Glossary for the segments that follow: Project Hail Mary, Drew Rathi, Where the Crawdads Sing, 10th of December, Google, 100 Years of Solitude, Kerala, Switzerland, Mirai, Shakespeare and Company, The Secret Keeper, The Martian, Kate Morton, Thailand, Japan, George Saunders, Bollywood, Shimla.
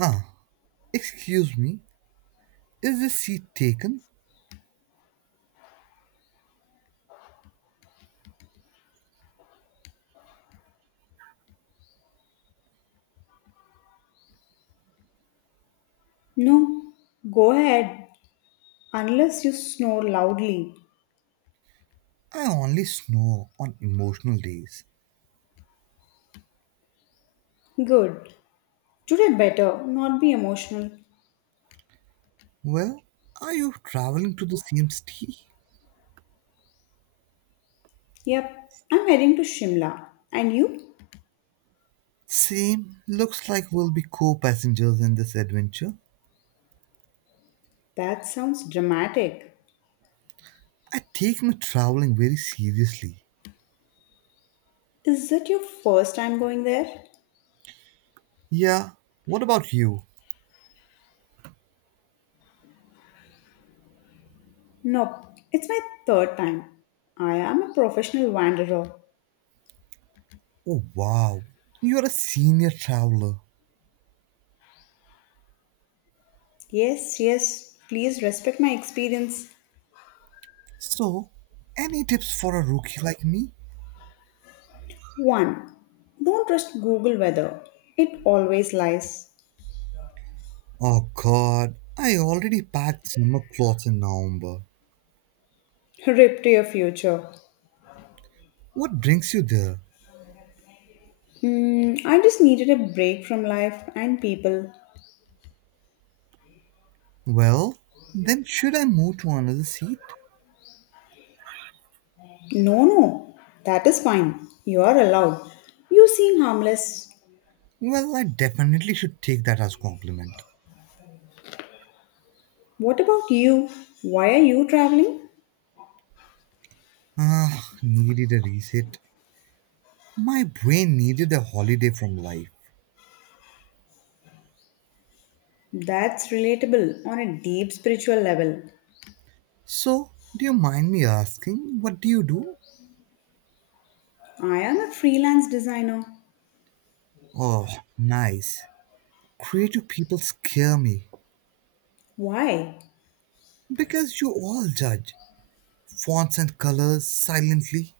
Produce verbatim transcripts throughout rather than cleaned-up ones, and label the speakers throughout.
Speaker 1: Ah, excuse me, is this seat taken?
Speaker 2: No, go ahead, unless you snore loudly.
Speaker 1: I only snore on emotional days.
Speaker 2: Good. Today better not be emotional.
Speaker 1: Well, are you traveling to the same city?
Speaker 2: Yep, I'm heading to Shimla. And you?
Speaker 1: Same. Looks like we'll be co passengers in this adventure.
Speaker 2: That sounds dramatic.
Speaker 1: I take my traveling very seriously.
Speaker 2: Is it your first time going there?
Speaker 1: Yeah, what about you?
Speaker 2: Nope, it's my third time. I am a professional wanderer.
Speaker 1: Oh, wow, you're a senior traveler.
Speaker 2: Yes, yes, please respect my experience.
Speaker 1: So, any tips for a rookie like me?
Speaker 2: one. Don't trust Google weather, it always lies.
Speaker 1: Oh god, I already packed summer clothes in November.
Speaker 2: Rip to your future.
Speaker 1: What brings you there?
Speaker 2: Mm, I just needed a break from life and people.
Speaker 1: Well, then should I move to another seat?
Speaker 2: No, no, that is fine. You are allowed. You seem harmless.
Speaker 1: Well, I definitely should take that as compliment.
Speaker 2: What about you? Why are you traveling?
Speaker 1: Ah, needed a reset. My brain needed a holiday from life.
Speaker 2: That's relatable on a deep spiritual level.
Speaker 1: So, do you mind me asking, what do you do?
Speaker 2: I am a freelance designer.
Speaker 1: Oh, nice. Creative people scare me
Speaker 2: Why?
Speaker 1: because you all judge fonts and colors silently.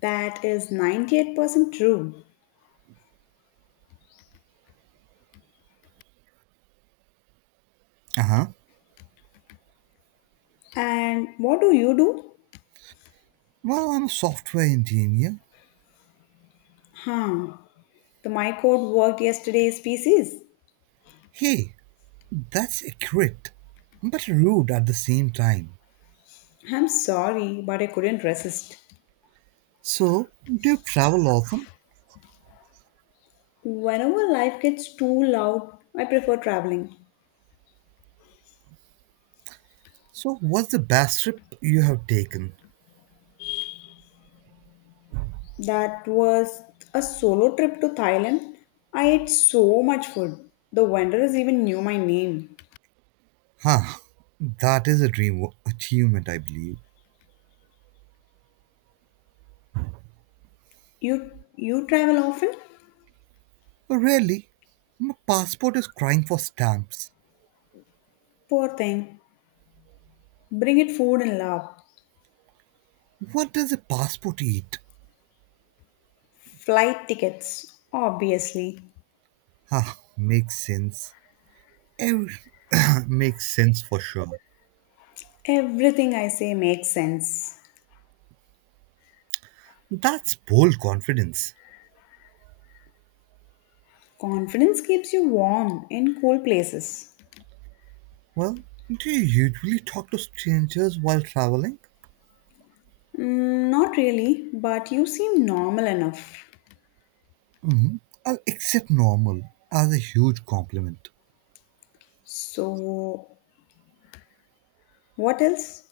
Speaker 2: That is ninety-eight percent true.
Speaker 1: Uh huh.
Speaker 2: And what do you do?
Speaker 1: Well, I'm a software engineer.
Speaker 2: Huh. The my code worked yesterday's pieces.
Speaker 1: Hey, that's accurate, but rude at the same time.
Speaker 2: I'm sorry, but I couldn't resist.
Speaker 1: So, do you travel often?
Speaker 2: Whenever life gets too loud, I prefer traveling.
Speaker 1: So, what's the best trip you have taken?
Speaker 2: That was a solo trip to Thailand. I ate so much food. The vendors even knew my name.
Speaker 1: Huh, that is a dream wo- achievement, I believe.
Speaker 2: You you travel often?
Speaker 1: Really? My passport is crying for stamps.
Speaker 2: Poor thing. Bring it food and love.
Speaker 1: What does a passport eat?
Speaker 2: Flight tickets, obviously.
Speaker 1: Huh, makes sense. Ev- makes sense for sure.
Speaker 2: Everything I say makes sense.
Speaker 1: That's bold confidence.
Speaker 2: Confidence keeps you warm in cool places.
Speaker 1: Well, do you usually talk to strangers while traveling?
Speaker 2: Mm, not really, but you seem normal enough.
Speaker 1: hmm I'll accept normal as a huge compliment.
Speaker 2: So, what else?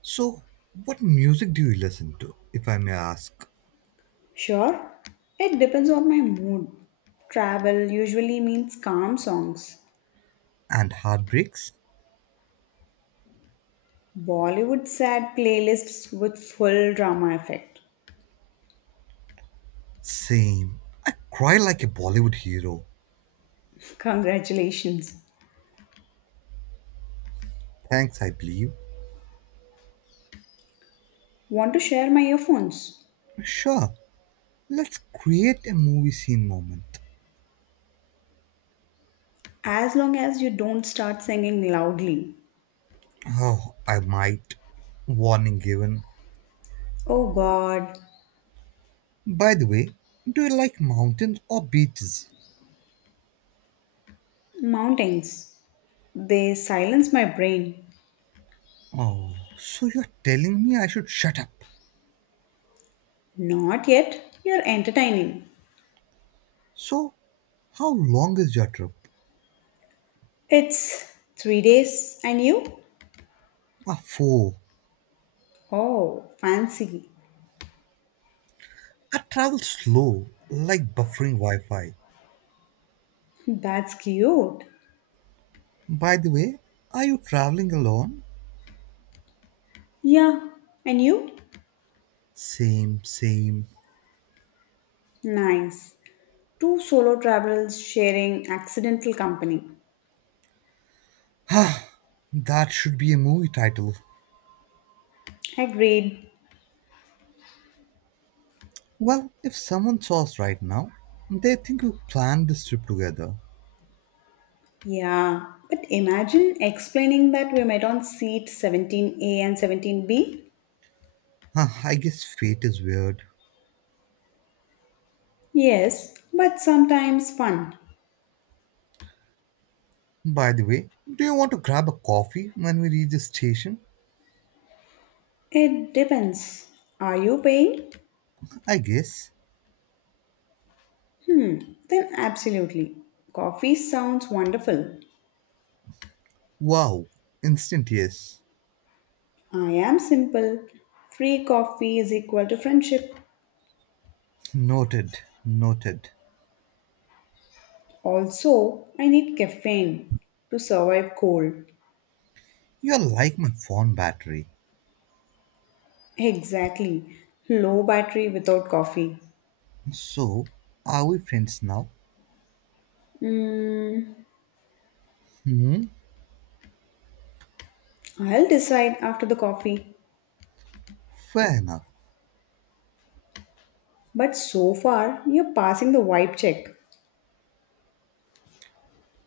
Speaker 1: So, what music do you listen to, if I may ask?
Speaker 2: Sure, it depends on my mood. Travel usually means calm songs.
Speaker 1: And heartbreaks?
Speaker 2: Bollywood sad playlists with full drama effect.
Speaker 1: Same. I cry like a Bollywood hero.
Speaker 2: Congratulations.
Speaker 1: Thanks, I believe.
Speaker 2: Want to share my earphones?
Speaker 1: Sure, let's create a movie scene moment.
Speaker 2: As long as you don't start singing loudly.
Speaker 1: Oh, I might. Warning given.
Speaker 2: Oh god,
Speaker 1: By the way, do you like mountains or beaches?
Speaker 2: mountains. They silence my brain.
Speaker 1: Oh, so you're telling me I should shut up.
Speaker 2: Not yet. You're entertaining.
Speaker 1: So, how long is your trip?
Speaker 2: It's three days, and you?
Speaker 1: Ah, four.
Speaker 2: Oh, fancy.
Speaker 1: I travel slow, like buffering Wi Fi.
Speaker 2: That's cute.
Speaker 1: By the way, are you traveling alone?
Speaker 2: Yeah, and you?
Speaker 1: Same, same.
Speaker 2: Nice. Two solo travelers sharing accidental company.
Speaker 1: Ah, that should be a movie title.
Speaker 2: Agreed.
Speaker 1: Well, if someone saw us right now, they think we planned this trip together.
Speaker 2: Yeah, but imagine explaining that we met on seat seventeen A and seventeen B.
Speaker 1: Huh, I guess fate is weird.
Speaker 2: Yes, but sometimes fun.
Speaker 1: By the way, do you want to grab a coffee when we reach the station?
Speaker 2: It depends. Are you paying?
Speaker 1: I guess.
Speaker 2: Hmm, then absolutely. Coffee sounds wonderful.
Speaker 1: Wow, instant yes.
Speaker 2: I am simple. Free coffee is equal to friendship.
Speaker 1: Noted, noted.
Speaker 2: Also, I need caffeine to survive cold.
Speaker 1: You're like my phone battery.
Speaker 2: Exactly. Low battery without coffee.
Speaker 1: So, are we friends now?
Speaker 2: Mm,
Speaker 1: Hmm,
Speaker 2: I'll decide after the coffee.
Speaker 1: fair enough.
Speaker 2: But so far, you're passing the vibe check.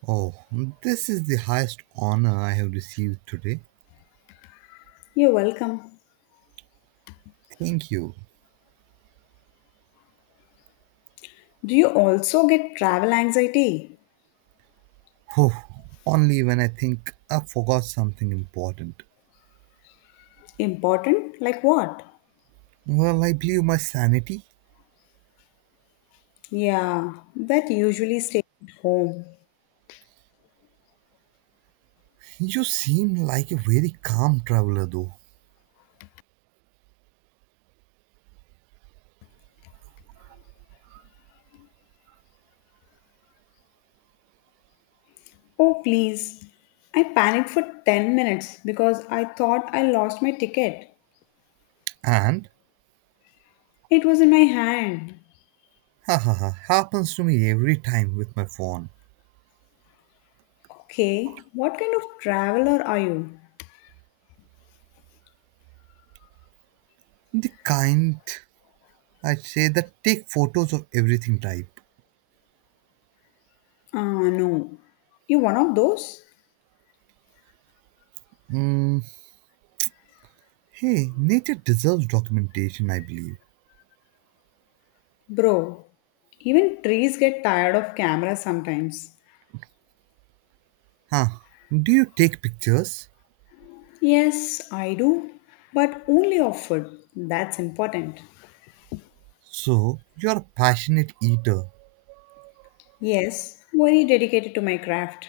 Speaker 1: Oh, this is the highest honor I have received today.
Speaker 2: You're welcome.
Speaker 1: Thank you.
Speaker 2: Do you also get travel anxiety?
Speaker 1: Whew, only when I think I forgot something important.
Speaker 2: Important? Like what?
Speaker 1: Well, I believe my sanity.
Speaker 2: Yeah, that usually stays at home.
Speaker 1: You seem like a very calm traveler, though.
Speaker 2: Oh, please. I panicked for ten minutes because I thought I lost my ticket.
Speaker 1: And,
Speaker 2: It was in my hand.
Speaker 1: ha ha ha, happens to me every time with my phone.
Speaker 2: Okay, what kind of traveler are you?
Speaker 1: The kind, I'd say, that take photos of everything type.
Speaker 2: Ah, no. You one of those?
Speaker 1: Hey, nature deserves documentation, I believe.
Speaker 2: Bro, even trees get tired of cameras sometimes.
Speaker 1: Huh, do you take pictures?
Speaker 2: Yes, I do. But only of food. That's important.
Speaker 1: So, you're a passionate eater.
Speaker 2: Yes, very dedicated to my craft.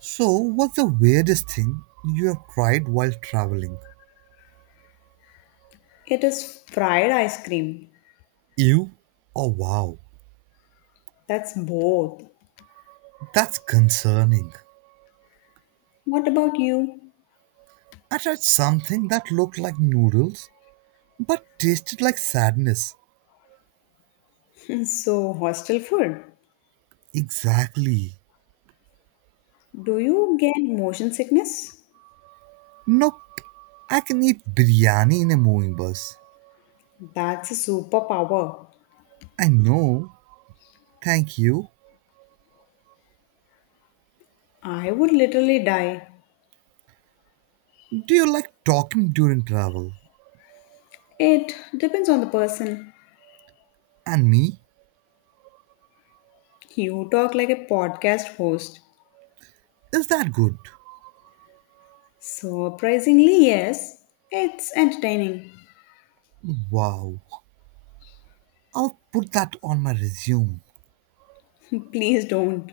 Speaker 1: So, what's the weirdest thing you have tried while traveling?
Speaker 2: It is fried ice cream.
Speaker 1: You? Oh wow,
Speaker 2: That's both.
Speaker 1: that's concerning.
Speaker 2: What about you?
Speaker 1: I tried something that looked like noodles but tasted like sadness.
Speaker 2: So, hostel food.
Speaker 1: Exactly.
Speaker 2: Do you get motion sickness?
Speaker 1: Nope, I can eat biryani in a moving bus.
Speaker 2: That's a superpower.
Speaker 1: I know, thank you.
Speaker 2: I would literally die.
Speaker 1: Do you like talking during travel?
Speaker 2: It depends on the person.
Speaker 1: And me?
Speaker 2: You talk like a podcast host.
Speaker 1: Is that good?
Speaker 2: Surprisingly, yes. It's entertaining.
Speaker 1: Wow, I'll put that on my resume.
Speaker 2: Please don't.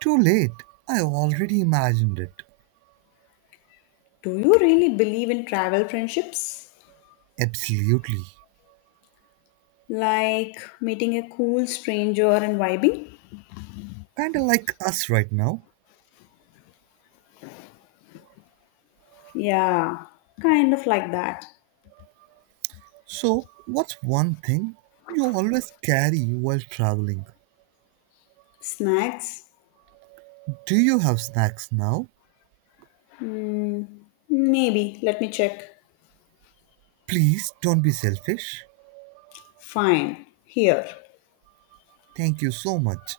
Speaker 1: Too late, I already imagined it.
Speaker 2: Do you really believe in travel friendships?
Speaker 1: Absolutely.
Speaker 2: Like meeting a cool stranger and vibing?
Speaker 1: Kinda like us right now.
Speaker 2: Yeah, kind of like that.
Speaker 1: So, what's one thing you always carry while traveling?
Speaker 2: Snacks?
Speaker 1: Do you have snacks now?
Speaker 2: Maybe. Let me check.
Speaker 1: Please don't be selfish.
Speaker 2: Fine. Here.
Speaker 1: Thank you so much.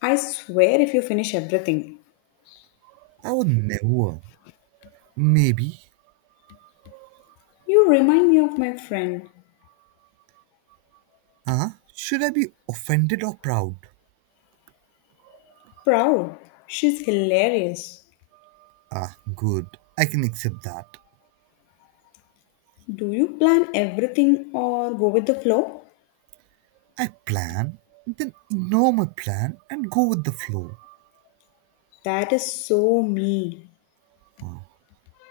Speaker 2: I swear if you finish everything.
Speaker 1: I would never. Maybe.
Speaker 2: You remind me of my friend.
Speaker 1: Huh? Should I be offended or proud?
Speaker 2: Proud. She's hilarious.
Speaker 1: Ah, good. I can accept that.
Speaker 2: Do you plan everything or go with the flow?
Speaker 1: I plan, then ignore my plan and go with the flow.
Speaker 2: That is so me.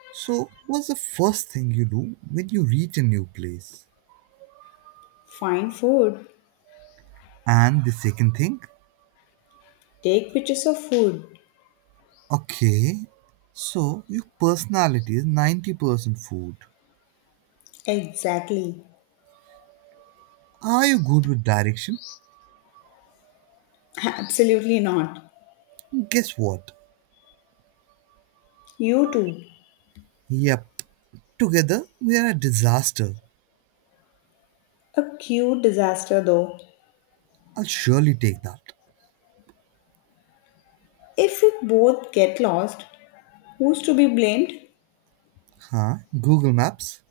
Speaker 1: So, what's the first thing you do when you reach a new place?
Speaker 2: Find food,
Speaker 1: And the second thing?
Speaker 2: take pictures of food.
Speaker 1: Okay, so your personality is ninety percent food.
Speaker 2: Exactly.
Speaker 1: Are you good with direction?
Speaker 2: Absolutely not.
Speaker 1: Guess what?
Speaker 2: You too.
Speaker 1: Yep. Together, we are a disaster.
Speaker 2: A cute disaster though.
Speaker 1: I'll surely take that.
Speaker 2: If we both get lost, who's to be blamed?
Speaker 1: Huh? Google Maps?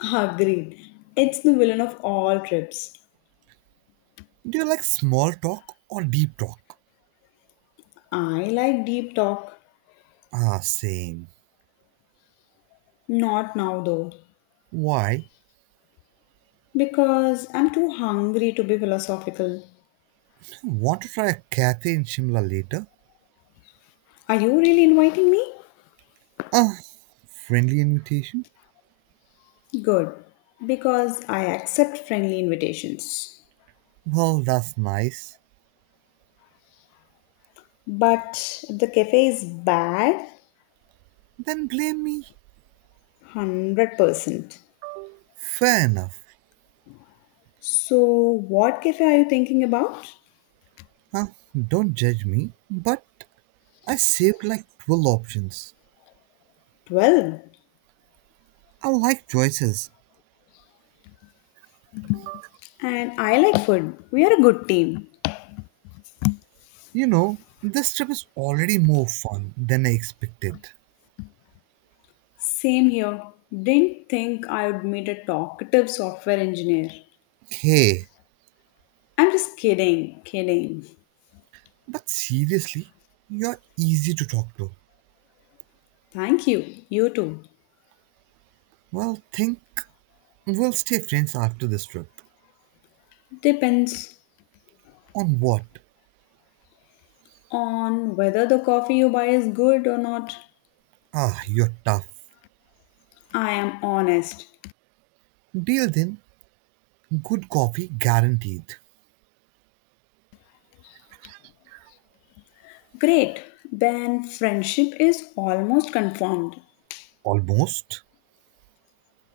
Speaker 2: Agreed. It's the villain of all trips.
Speaker 1: Do you like small talk or deep talk?
Speaker 2: I like deep talk.
Speaker 1: Ah, same.
Speaker 2: Not now though,
Speaker 1: Why?
Speaker 2: because I'm too hungry to be philosophical.
Speaker 1: Want to try a cafe in Shimla later?
Speaker 2: Are you really inviting me?
Speaker 1: Ah, friendly invitation?
Speaker 2: Good, because I accept friendly invitations.
Speaker 1: Well, that's nice.
Speaker 2: But if the cafe is bad,
Speaker 1: Then blame me.
Speaker 2: one hundred percent.
Speaker 1: Fair enough.
Speaker 2: So, what cafe are you thinking about?
Speaker 1: Huh? Don't judge me, but I saved like twelve options.
Speaker 2: twelve.
Speaker 1: I like choices.
Speaker 2: And I like food. We are a good team.
Speaker 1: You know, this trip is already more fun than I expected.
Speaker 2: Same here. Didn't think I would meet a talkative software engineer.
Speaker 1: Hey,
Speaker 2: I'm just kidding, kidding.
Speaker 1: but seriously, you're easy to talk to.
Speaker 2: Thank you. You too.
Speaker 1: Well, think we'll stay friends after this trip.
Speaker 2: Depends
Speaker 1: On what?
Speaker 2: on whether the coffee you buy is good or not.
Speaker 1: Ah, you're tough.
Speaker 2: I am honest.
Speaker 1: Deal then, good coffee guaranteed.
Speaker 2: Great, then friendship is almost confirmed.
Speaker 1: Almost.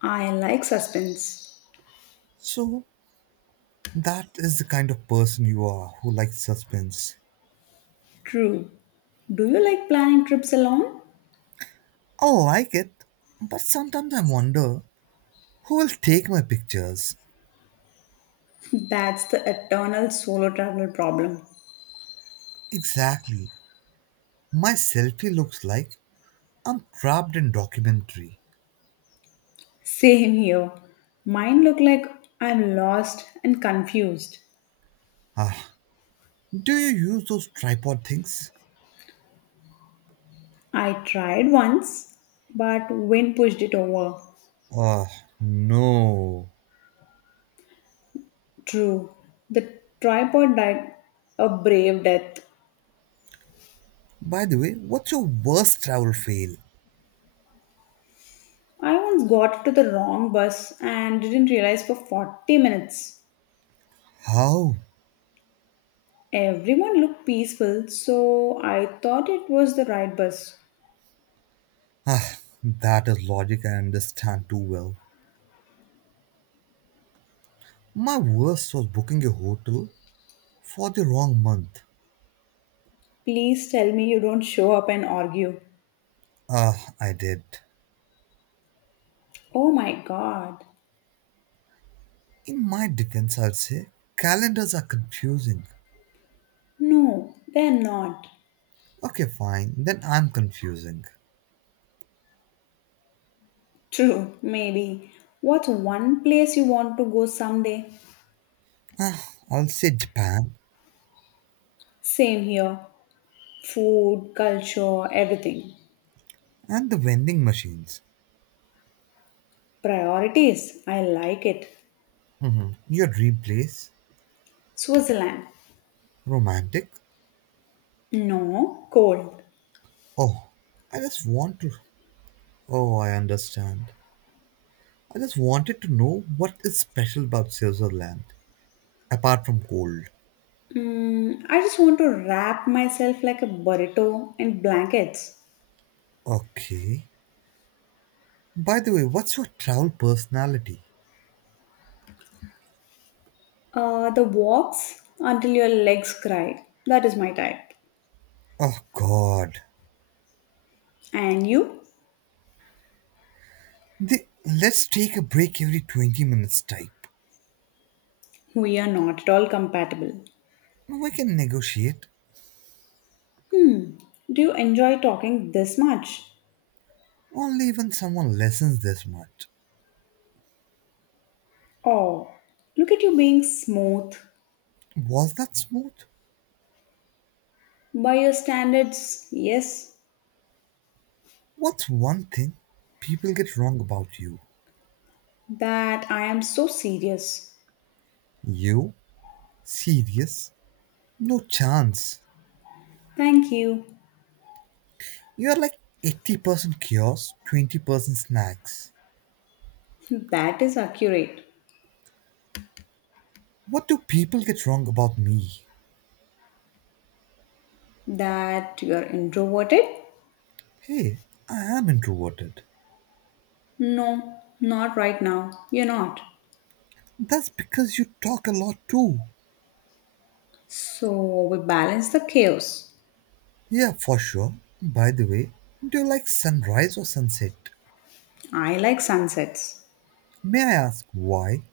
Speaker 2: I like suspense.
Speaker 1: So, that is the kind of person you are who likes suspense.
Speaker 2: True. Do you like planning trips alone?
Speaker 1: I like it, but sometimes I wonder, who will take my pictures?
Speaker 2: That's the eternal solo traveler problem.
Speaker 1: Exactly. My selfie looks like I'm trapped in documentary.
Speaker 2: Same here. Mine look like I'm lost and confused.
Speaker 1: Ah, do you use those tripod things?
Speaker 2: I tried once, but wind pushed it over.
Speaker 1: Ah, no.
Speaker 2: True. The tripod died a brave death.
Speaker 1: By the way, what's your worst travel fail?
Speaker 2: I once got to the wrong bus and didn't realize for forty minutes.
Speaker 1: How?
Speaker 2: Everyone looked peaceful, so I thought it was the right bus.
Speaker 1: Ah, that is logic I understand too well. My worst was booking a hotel for the wrong month.
Speaker 2: Please tell me you don't show up and argue.
Speaker 1: Ah, I did.
Speaker 2: Oh my god.
Speaker 1: In my defense, I'd say calendars are confusing.
Speaker 2: No, they're not.
Speaker 1: Okay, fine, then I'm confusing.
Speaker 2: True, maybe. What's one place you want to go someday?
Speaker 1: I'll say Japan
Speaker 2: Same here. Food, culture, everything.
Speaker 1: and the vending machines.
Speaker 2: Priorities. I like it.
Speaker 1: hmm Your dream place?
Speaker 2: Switzerland.
Speaker 1: Romantic?
Speaker 2: No, cold.
Speaker 1: Oh, I just want to. Oh, I understand. I just wanted to know what is special about Switzerland, apart from cold.
Speaker 2: Mm, I just want to wrap myself like a burrito in blankets.
Speaker 1: Okay. By the way, what's your travel personality?
Speaker 2: Uh, the walks until your legs cry. That is my type.
Speaker 1: Oh, God.
Speaker 2: And you?
Speaker 1: The, let's take a break every twenty minutes type.
Speaker 2: We are not at all compatible.
Speaker 1: We can negotiate,
Speaker 2: Do you enjoy talking this much?
Speaker 1: only when someone lessens this much.
Speaker 2: Oh, look at you being smooth.
Speaker 1: Was that smooth?
Speaker 2: By your standards, yes,
Speaker 1: What's one thing people get wrong about you?
Speaker 2: that I am so serious.
Speaker 1: You? Serious? No chance.
Speaker 2: Thank you.
Speaker 1: You're like eighty percent chaos, twenty percent snacks.
Speaker 2: That is accurate.
Speaker 1: What do people get wrong about me?
Speaker 2: That you are introverted?
Speaker 1: Hey, I am introverted.
Speaker 2: No, not right now. You're not.
Speaker 1: That's because you talk a lot too.
Speaker 2: So we balance the chaos.
Speaker 1: Yeah, for sure. By the way, do you like sunrise or sunset?
Speaker 2: I like sunsets.
Speaker 1: May I ask why?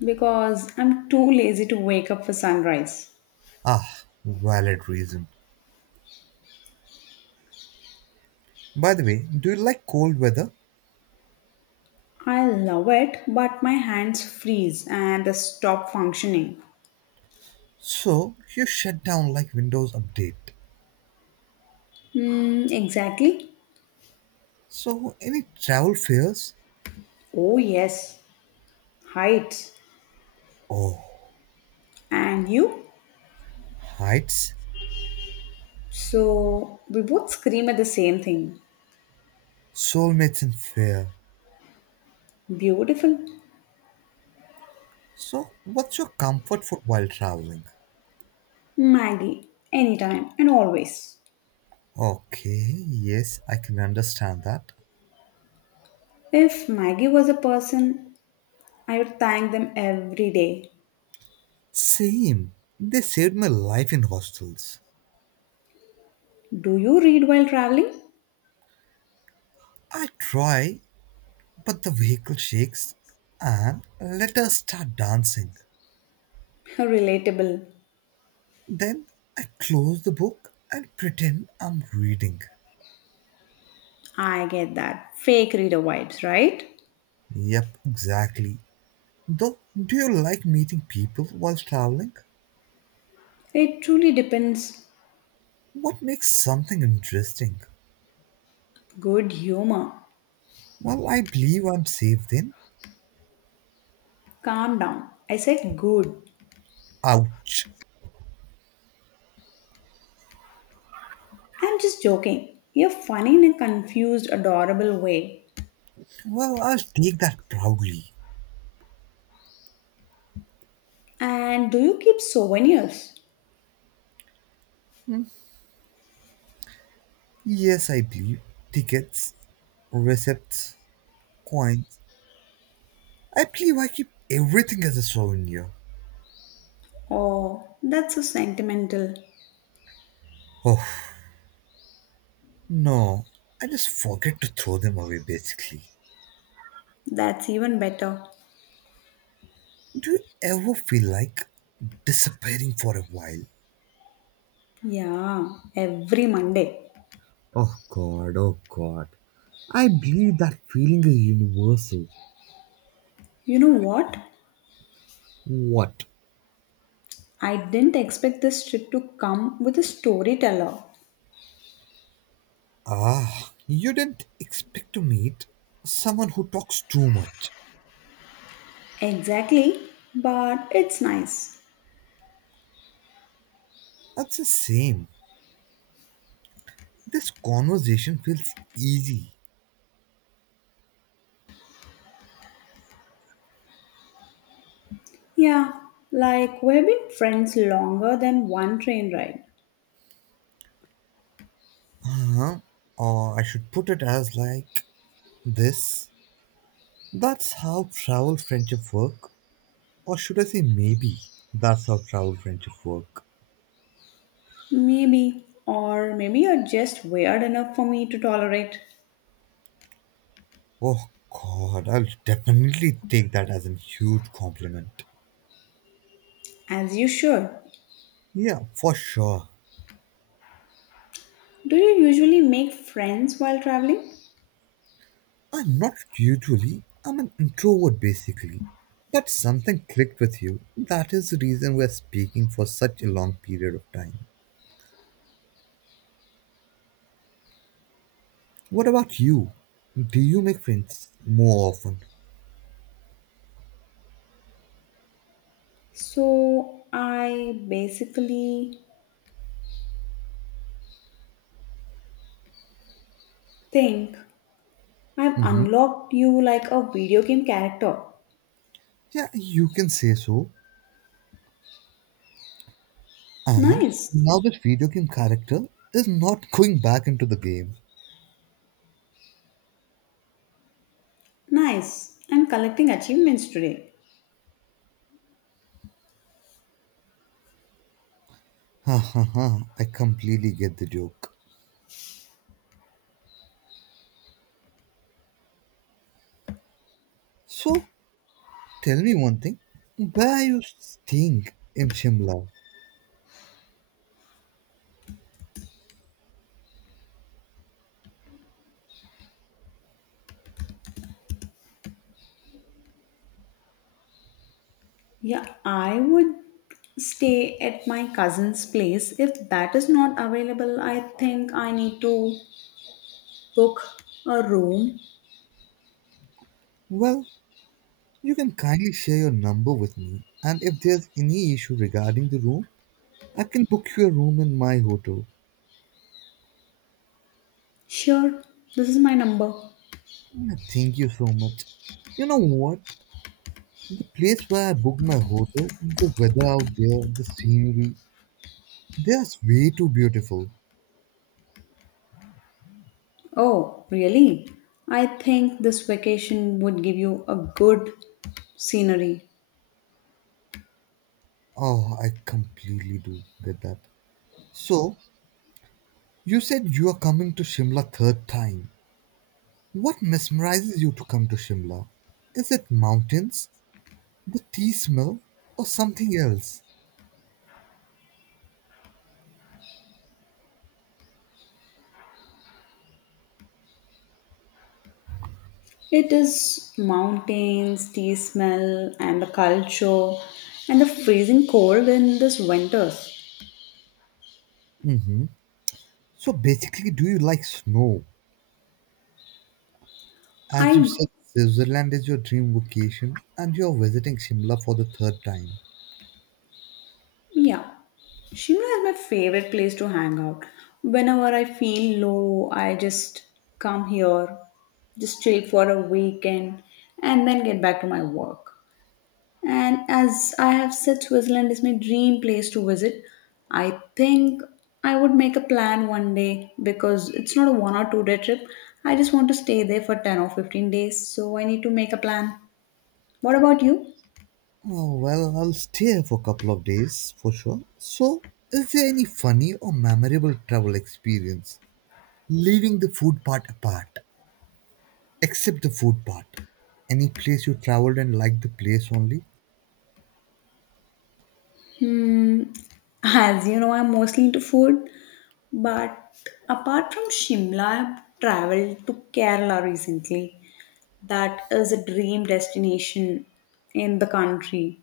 Speaker 2: Because I'm too lazy to wake up for sunrise.
Speaker 1: Ah, valid reason. By the way, do you like cold weather?
Speaker 2: I love it, but my hands freeze and they stop functioning.
Speaker 1: So you shut down like Windows Update.
Speaker 2: Hmm, exactly.
Speaker 1: So, any travel fears?
Speaker 2: Oh, yes, heights.
Speaker 1: Oh,
Speaker 2: And you?
Speaker 1: heights?
Speaker 2: So, we both scream at the same thing.
Speaker 1: Soulmates in fear.
Speaker 2: Beautiful.
Speaker 1: So, what's your comfort food while traveling?
Speaker 2: Maggie, anytime and always.
Speaker 1: Okay, yes, I can understand that.
Speaker 2: If Maggie was a person, I would thank them every day.
Speaker 1: Same. They saved my life in hostels.
Speaker 2: Do you read while traveling?
Speaker 1: I try, but the vehicle shakes and let us start dancing.
Speaker 2: Relatable.
Speaker 1: Then I close the book and pretend I'm reading.
Speaker 2: I get that. Fake reader vibes, right?
Speaker 1: Yep, exactly. Though, do you like meeting people while traveling?
Speaker 2: It truly depends.
Speaker 1: What makes something interesting?
Speaker 2: Good humor.
Speaker 1: Well, I believe I'm safe then.
Speaker 2: Calm down. I said good.
Speaker 1: Ouch.
Speaker 2: I'm just joking. You're funny in a confused, adorable way.
Speaker 1: Well, I'll take that proudly.
Speaker 2: And do you keep souvenirs?
Speaker 1: Yes, I believe. Tickets, receipts, coins. I believe I keep everything as a souvenir.
Speaker 2: Oh, that's so sentimental.
Speaker 1: Oh, no. I just forget to throw them away basically.
Speaker 2: That's even better.
Speaker 1: Do you ever feel like disappearing for a while?
Speaker 2: Yeah, every Monday.
Speaker 1: Oh god, oh god. I believe that feeling is universal.
Speaker 2: You know what?
Speaker 1: What?
Speaker 2: I didn't expect this trip to come with a storyteller.
Speaker 1: Ah, you didn't expect to meet someone who talks too much.
Speaker 2: Exactly, but it's nice.
Speaker 1: That's the same. This conversation feels easy.
Speaker 2: Yeah, like we've been friends longer than one train ride.
Speaker 1: Huh? Or I should put it as like this. That's how travel friendship work. Or should I say maybe? That's how travel friendship work.
Speaker 2: Maybe, or maybe you're just weird enough for me to tolerate,
Speaker 1: Oh god, I'll definitely take that as a huge compliment.
Speaker 2: as you should.
Speaker 1: Yeah, for sure.
Speaker 2: Do you usually make friends while traveling?
Speaker 1: I'm not usually. I'm an introvert basically. But something clicked with you. That is the reason we're speaking for such a long period of time. What about you? Do you make friends more often?
Speaker 2: So, I basically think I've
Speaker 1: hmm
Speaker 2: unlocked you like a video game character.
Speaker 1: Yeah, you can say so. And
Speaker 2: Nice,
Speaker 1: now this video game character is not going back into the game.
Speaker 2: nice. I'm collecting achievements today.
Speaker 1: Ha ha ha, I completely get the joke. So, tell me one thing. Where are you staying in Shimla?
Speaker 2: Yeah, I would stay at my cousin's place. If that is not available, I think I need to book a room.
Speaker 1: Well, you can kindly share your number with me, and if there's any issue regarding the room, I can book you a room in my hotel.
Speaker 2: Sure, this is my number.
Speaker 1: Yeah, thank you so much. You know what? The place where I booked my hotel, the weather out there, the scenery, they are way too beautiful.
Speaker 2: Oh, really? I think this vacation would give you a good scenery.
Speaker 1: Oh, I completely do get that. So, you said you are coming to Shimla third time. What mesmerizes you to come to Shimla? Is it mountains, the tea smell, or something else?
Speaker 2: It is mountains, tea smell, and the culture, and the freezing cold in this winters.
Speaker 1: Mhm. So basically, do you like snow? As you
Speaker 2: I,
Speaker 1: said, Switzerland is your dream vacation and you're visiting Shimla for the third time.
Speaker 2: yeah, Shimla is my favorite place to hang out. Whenever I feel low, I just come here, just chill for a weekend, and then get back to my work. And as I have said, Switzerland is my dream place to visit. I think I would make a plan one day because it's not a one or two day trip. I just want to stay there for ten or fifteen days, so I need to make a plan. What about you?
Speaker 1: Oh, well, I'll stay here for a couple of days for sure. So, is there any funny or memorable travel experience? Leaving the food part apart, except the food part. Any place you traveled and liked the place only?
Speaker 2: Hmm, as you know, I'm mostly into food, but apart from Shimla, I've traveled to Kerala recently. That is a dream destination in the country.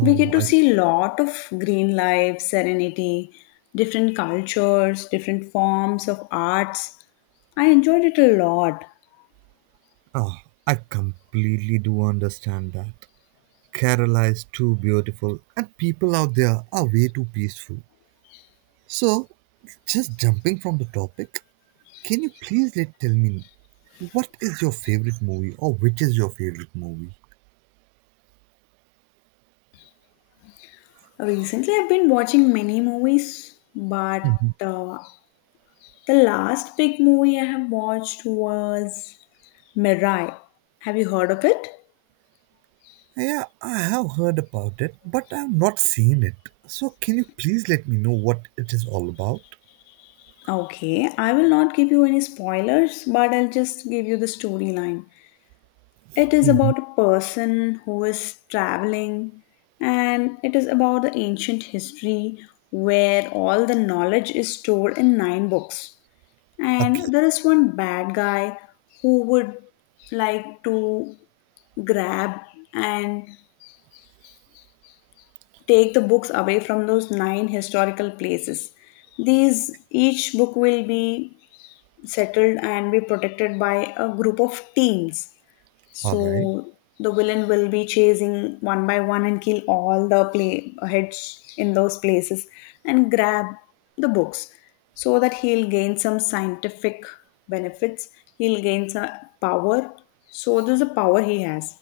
Speaker 2: We get to
Speaker 1: I
Speaker 2: see lot of green life serenity, different cultures, different forms of arts. I enjoyed it a lot.
Speaker 1: oh, I completely do understand that. Kerala is too beautiful. And people out there are way too peaceful. So, just jumping from the topic, can you please let tell me what is your favorite movie or which is your favorite movie?
Speaker 2: Recently I've been watching many movies, but
Speaker 1: Mhm.
Speaker 2: uh, the last big movie I have watched was Mirai. Have you heard of it?
Speaker 1: Yeah, I have heard about it, but I've not seen it. So, can you please let me know what it is all about?
Speaker 2: Okay, I will not give you any spoilers, but I'll just give you the storyline. It is
Speaker 1: Mhm.
Speaker 2: about a person who is traveling, and it is about the ancient history where all the knowledge is stored in nine books.
Speaker 1: Okay,
Speaker 2: And there is one bad guy who would like to grab and take the books away from those nine historical places. These each book will be settled and be protected by a group of teens.
Speaker 1: all
Speaker 2: So
Speaker 1: right.
Speaker 2: the villain will be chasing one by one and kill all the play heads in those places and grab the books so that he'll gain some scientific benefits. He'll gain some power. So this is the power he has.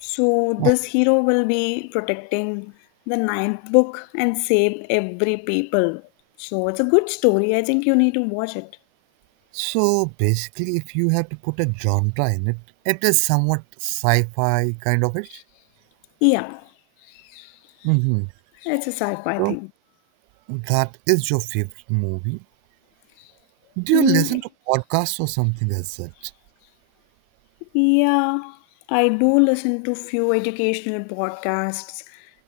Speaker 2: So
Speaker 1: Uh,
Speaker 2: this hero will be protecting the ninth book and save every people. So it's a good story. I think you need to watch it.
Speaker 1: So basically, if you have to put a genre in it, it is somewhat sci-fi kind of ish.
Speaker 2: Yeah,
Speaker 1: Mhm.
Speaker 2: it's a sci-fi
Speaker 1: So
Speaker 2: thing.
Speaker 1: that is your favorite movie. Do you
Speaker 2: Mm,
Speaker 1: listen to podcasts or something as such?
Speaker 2: Yeah, I do listen to few educational podcasts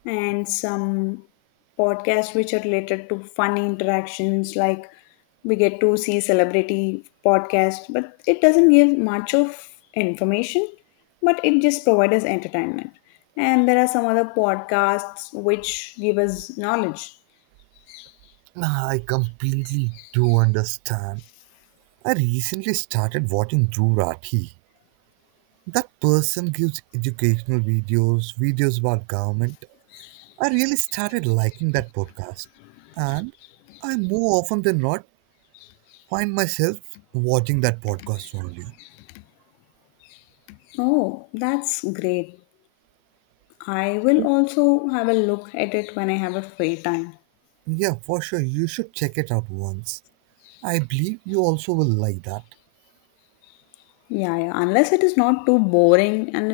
Speaker 2: and some podcasts which are related to fun interactions. Like, we get to see celebrity podcast, but it doesn't give much of information, but it just provides us entertainment. And there are some other podcasts which give us knowledge.
Speaker 1: Nah, I completely do understand. I recently started watching Drew Rathi. That person gives educational videos, videos about government. I really started liking that podcast. And I more often than not find myself watching that podcast only.
Speaker 2: Oh, that's great. I will also have a look at it when I have a free time.
Speaker 1: Yeah, for sure, you should check it out once. I believe you also will like that.
Speaker 2: Yeah, yeah. Unless it is not too boring and